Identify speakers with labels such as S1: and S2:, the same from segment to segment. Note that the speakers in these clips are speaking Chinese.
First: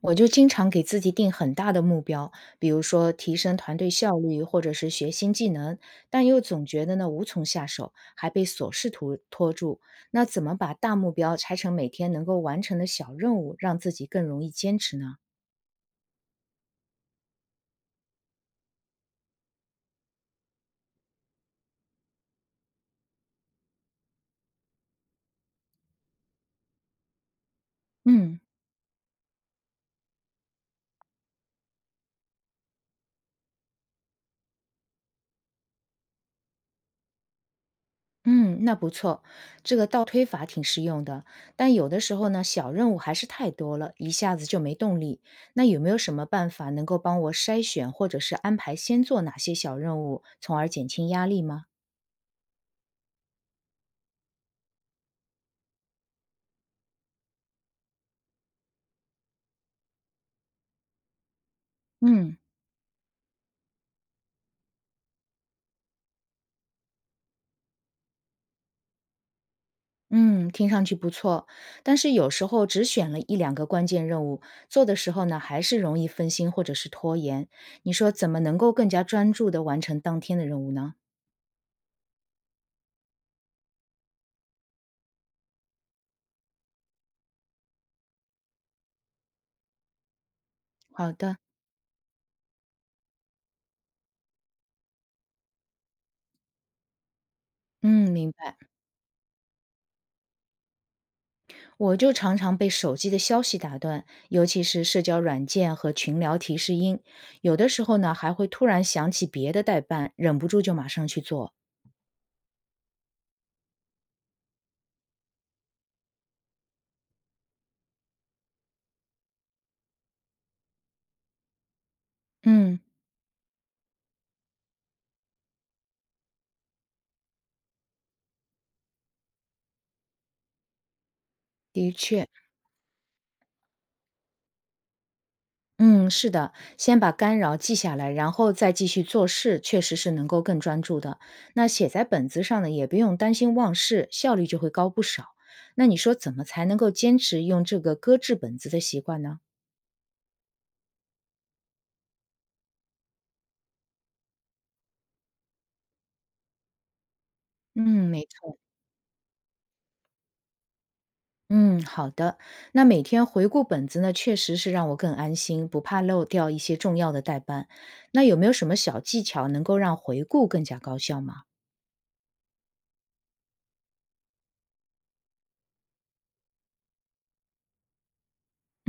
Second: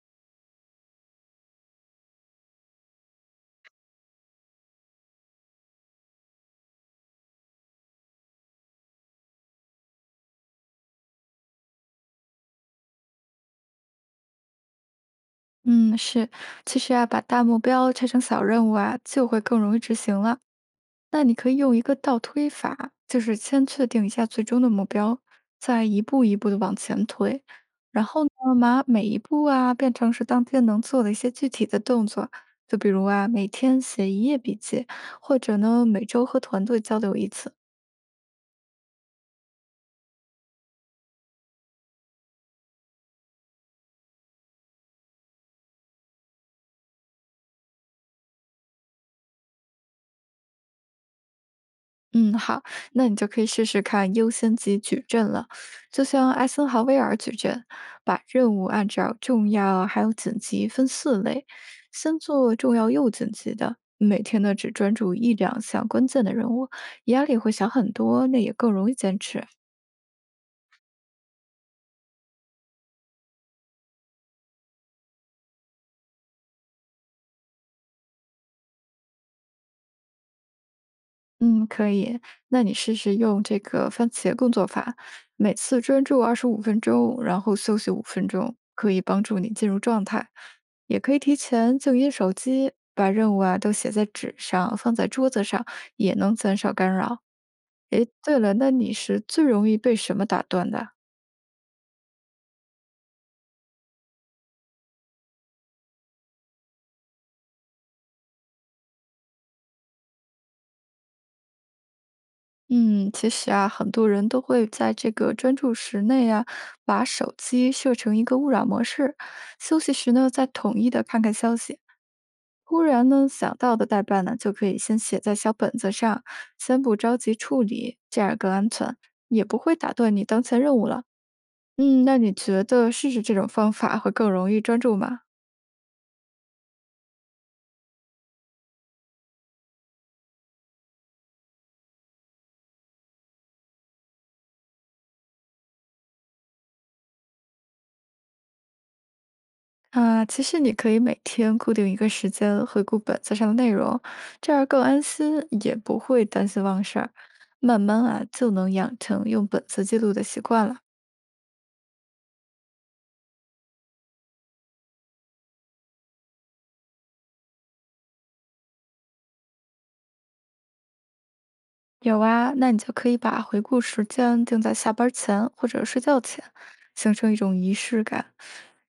S1: 我就经常给自己定很大的目标，比如说提升团队效率，或者是学新技能，但又总觉得呢无从下手，还被琐事拖住。那怎么把大目标拆成每天能够完成的小任务，让自己更容易坚持呢？
S2: 嗯，是，其实啊，把大目标拆成小任务啊，就会更容易执行了。那你可以用一个倒推法，就是先确定一下最终的目标，再一步一步的往前推，然后呢，
S1: 嗯
S2: 把每一步啊变成是当天能做的一些具体的动作，就比如啊，每天写一页笔记，或者呢，每周和团队交流一次。
S1: 嗯，那不错，这个倒推法挺实用的。但有的时候呢，小任务还是太多了，一下子就没动力。那有没有什么办法能够帮我筛选或者是安排先做哪些小任务，从而减轻压力吗？
S2: 嗯，好，那你就可以试试看优先级矩阵了，就像艾森豪威尔矩阵，把任务按照重要还有紧急分四类，先
S1: 嗯
S2: 做重要又紧急的，每天呢只专注一两项关键的任务，压力会小很多，那也更容易坚持。
S1: 嗯，听上去不错，但是有时候只选了一两个关键任务，做的时候呢，还是容易分心或者是拖延。你说怎么能够更加专注地完成当天的任务呢？
S2: 嗯，可以。那你试试用这个番茄工作法，每次专注25分钟，然后休息五分钟，可以帮助你进入状态。也
S1: 好
S2: 可以
S1: 的，
S2: 提前静音手机，把任务啊都写在纸上，放在桌子上，也能减少干扰。诶，
S1: 嗯，明
S2: 对了，
S1: 白。
S2: 那你是最容易被什么打断的？
S1: 我就常常被手机的消息打断，尤其是社交软件和群聊提示音，有的时候呢，还会突然想起别的代办，忍不住就马上去做。
S2: 嗯，其实啊，很多人都会在这个专注时内啊，把手机设成一个勿扰模式，休息时呢，再统一的看看消息。
S1: 嗯，
S2: 忽然呢想到的代办呢，就可以先写在小本子上，先不着急处理，这样更安全，也不会打断你当前任务了。
S1: 的
S2: 嗯，那
S1: 确。
S2: 你觉得试试这种方法会更容易专注吗？
S1: 嗯，是的，先把干扰记下来，然后再继续做事，确实是能够更专注的。那写在本子上呢，也不用担心忘事，效率就会高不少。那你说怎么才能够坚持用这个搁置本子的习惯呢？
S2: 啊，其实你可以每天固定一个时间回顾本子上的内容，这样更安心，也不会担心忘事儿。慢
S1: 嗯，
S2: 慢啊，
S1: 没
S2: 就
S1: 错。
S2: 能养成用本子记录的习惯了。
S1: 嗯，好的。那每天回顾本子呢，确实是让我更安心，不怕漏掉一些重要的代办。那有没有什么小技巧能够让回顾更加高效吗？
S2: 有啊，那你就可以把回顾时间定在下班儿前或者睡觉前，形成一种仪式感。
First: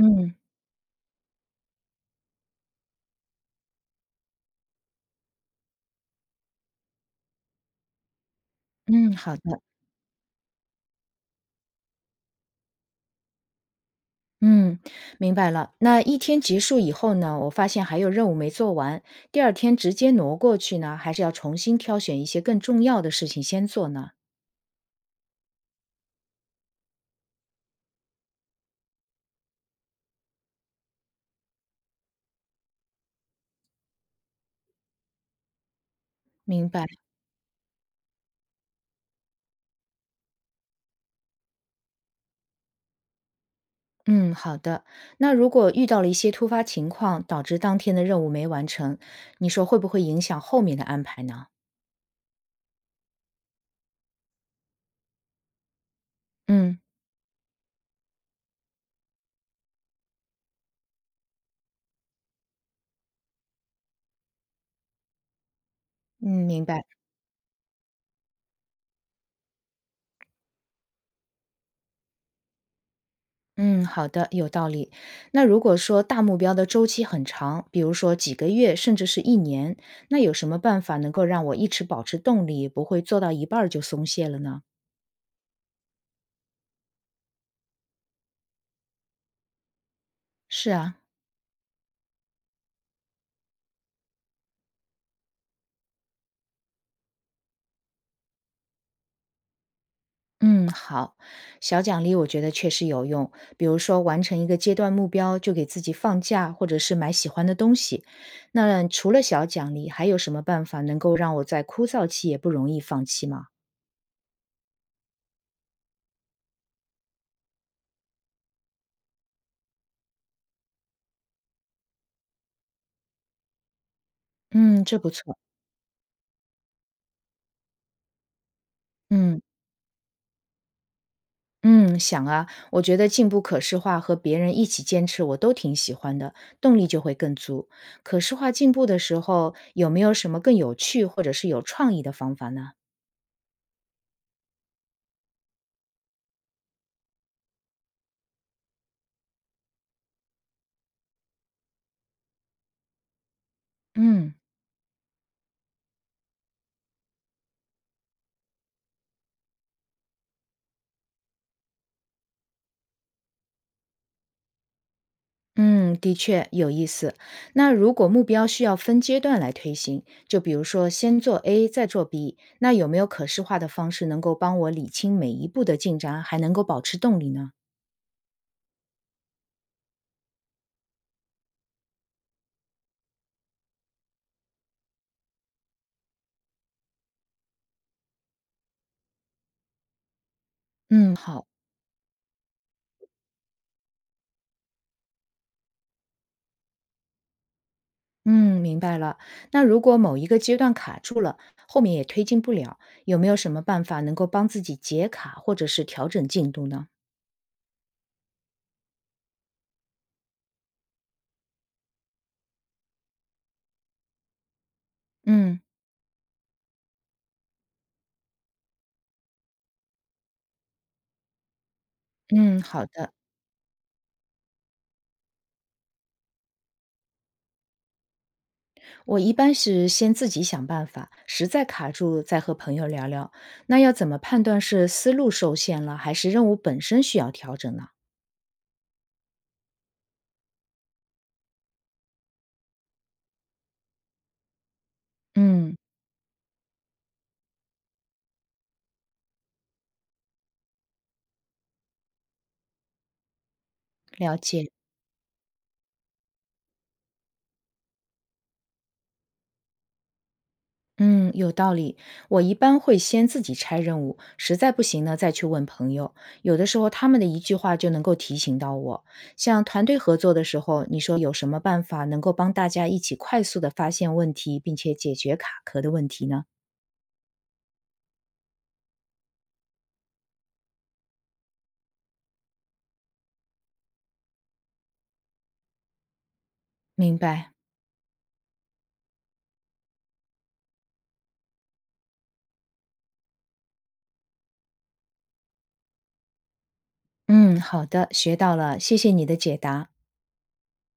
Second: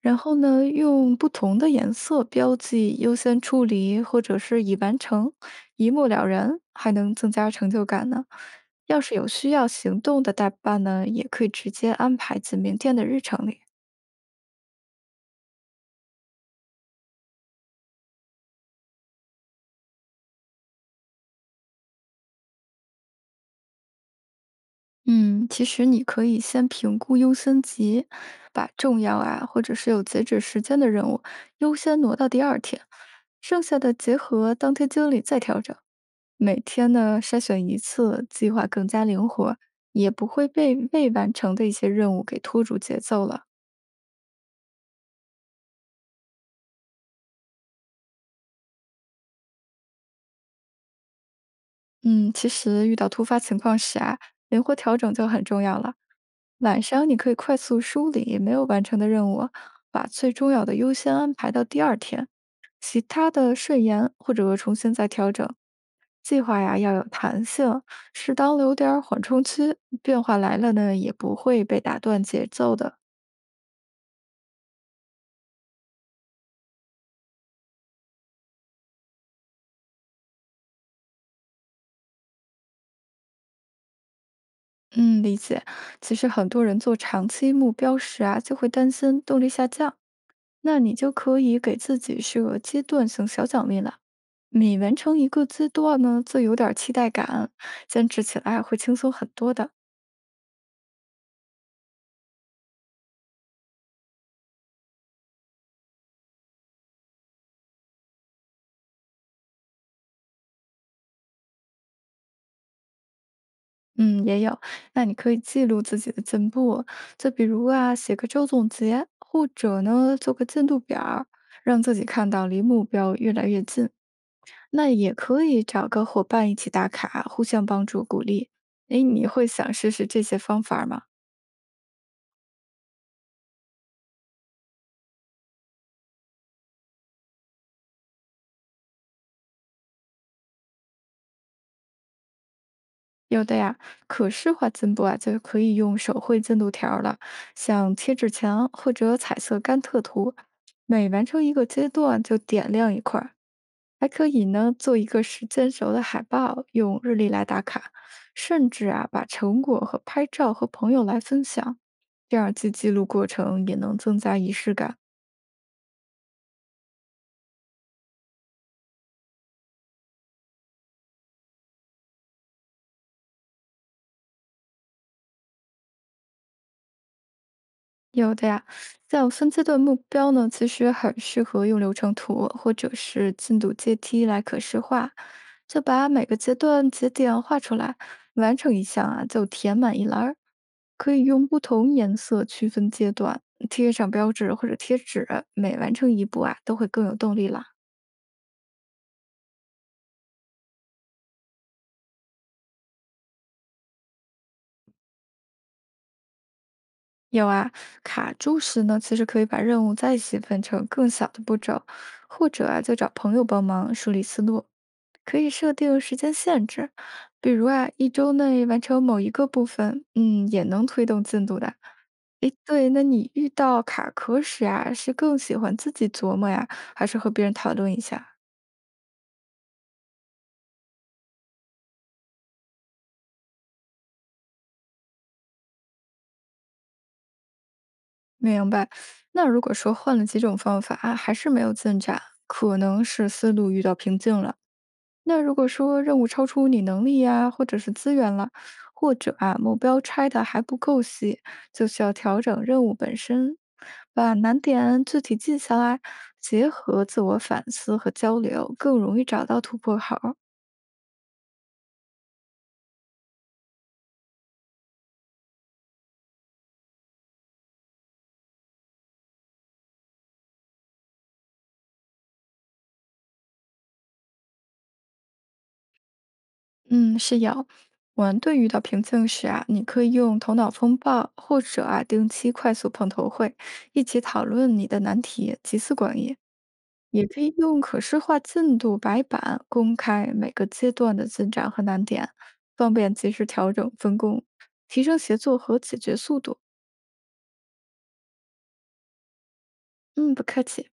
S2: 然后呢，用不同的颜色标记优先处理或者是已完成，一目了然，还能增加成就感呢。要
S1: 嗯，
S2: 是有
S1: 好
S2: 需
S1: 的。
S2: 要行动的代办呢，也可以直接安排进明天的日程里。
S1: 嗯，明白了。那一天结束以后呢，我发现还有任务没做完，第二天直接挪过去呢，还是要重新挑选一些更重要的事情先做呢？
S2: 嗯，其实你可以先评估优先级，把重要啊或者是有截止时间的任务优先挪到第二天，剩下的结合当天经理再调整。每
S1: 明白。
S2: 天呢筛选一次，计划更加灵活，也不会被未完成的一些任务给拖住节奏了。
S1: 嗯，好的。那如果遇到了一些突发情况，导致当天的任务没完成，你说会不会影响后面的安排呢？
S2: 嗯，其实遇到突发情况时啊，灵活调整就很重要了。
S1: 嗯
S2: 晚上你可以快速梳理没有完成的任务，把最重要的优先安排到第二天，其他的顺延或者重新再调整。
S1: 嗯，
S2: 计划
S1: 明
S2: 呀
S1: 白。
S2: 要有弹性，适当留点儿缓冲区，变化来了呢也不会被打断节奏的。
S1: 嗯，好的，有道理。那如果说大目标的周期很长，比如说几个月，甚至是一年，那有什么办法能够让我一直保持动力，不会做到一半儿就松懈了呢？
S2: 嗯，理解。其实很多人做长期目标时啊，就会担心动力下降，
S1: 是
S2: 那你
S1: 啊，
S2: 就可以给自己设阶段性小奖励了。每完成一个阶段呢，就有点儿期待感，坚持起来会轻松很多的。
S1: 嗯，好，小奖励我觉得确实有用，比如说完成一个阶段目标，就给自己放假，或者是买喜欢的东西。那除了小奖励，还有什么办法能够让我在枯燥期也不容易放弃吗？
S2: 嗯，也有。那你可以记录自己的进步，就比如啊，写个周总结，或者呢，做个进度表儿让自己看到离目标越来越近。
S1: 嗯，
S2: 那
S1: 这不
S2: 也
S1: 错。
S2: 可以找个伙伴一起打卡，互相帮助鼓励。诶，你
S1: 嗯。
S2: 会想试试这些方法吗？
S1: 嗯，想啊，我觉得进步可视化和别人一起坚持，我都挺喜欢的，动力就会更足。可视化进步的时候，有没有什么更有趣或者是有创意的方法呢？
S2: 有的呀，可视化进步啊，就可以用手绘进度条儿了，像贴纸墙或者彩色甘特图，每完成一个阶段就点亮一块儿，还可
S1: 嗯
S2: 以呢做一个时间轴的海报，用日历来打卡，甚至啊把成果和拍照和朋友来分享，这样既记录过程，也能增加仪式感。
S1: 嗯，的确有意思。那如果目标需要分阶段来推行，就比如说先做 A，再做 B，那有没有可视化的方式能够帮我理清每一步的进展，还能够保持动力呢？
S2: 有的呀，像分阶段目标呢，其实很适合用流程图或者是进度阶梯来可视化，就把每个阶段节点画出来，完成一项啊就填满一栏儿。
S1: 嗯，
S2: 可以
S1: 好。
S2: 用不同颜色区分阶段，贴上标志或者贴纸，每完成一步啊都会更有动力啦。
S1: 嗯，明白了。那如果某一个阶段卡住了，后面也推进不了，有没有什么办法能够帮自己解卡或者是调整进度呢？
S2: 有啊，卡住时呢，其实可以把任务再细分成更小的步骤，或者啊就找朋友帮忙梳理思路。可以
S1: 嗯
S2: 设定时间限制，比如啊，一周内完成某一个部分，嗯，也能推动进度的。诶，
S1: 嗯，好
S2: 对，那
S1: 的。
S2: 你遇到卡壳时啊，是更喜欢自己琢磨呀，还是和别人讨论一下？
S1: 我一般是先自己想办法，实在卡住再和朋友聊聊。那要怎么判断是思路受限了，还是任务本身需要调整呢？
S2: 明白。那如果说换了几种方法，还是没有进展，可能是思路遇到瓶颈了。那如果
S1: 嗯，
S2: 说任务超出你能力呀，或者是资源了，或者啊目标拆的还不够细，就需要调整任务本身，把
S1: 了
S2: 难
S1: 解。
S2: 点具体记下来，结合自我反思和交流，更容易找到突破口儿。
S1: 嗯，有道理。我一般会先自己拆任务，实在不行呢，再去问朋友。有的时候他们的一句话就能够提醒到我。像团队合作的时候，你说有什么办法能够帮大家一起快速的发现问题，并且解决卡壳的问题呢？
S2: 嗯，是有。我们遇到瓶颈时啊，你可以用头脑风暴，或者啊定期快速碰头会，一起讨论你的难题，集思广益。
S1: 明
S2: 也可
S1: 白。
S2: 以用可视化进度白板公开每个阶段的进展和难点，方便及时调整分工，提升协作和解决速度。
S1: 嗯，好的，学到了，谢谢你的解答。
S2: 嗯，不客气。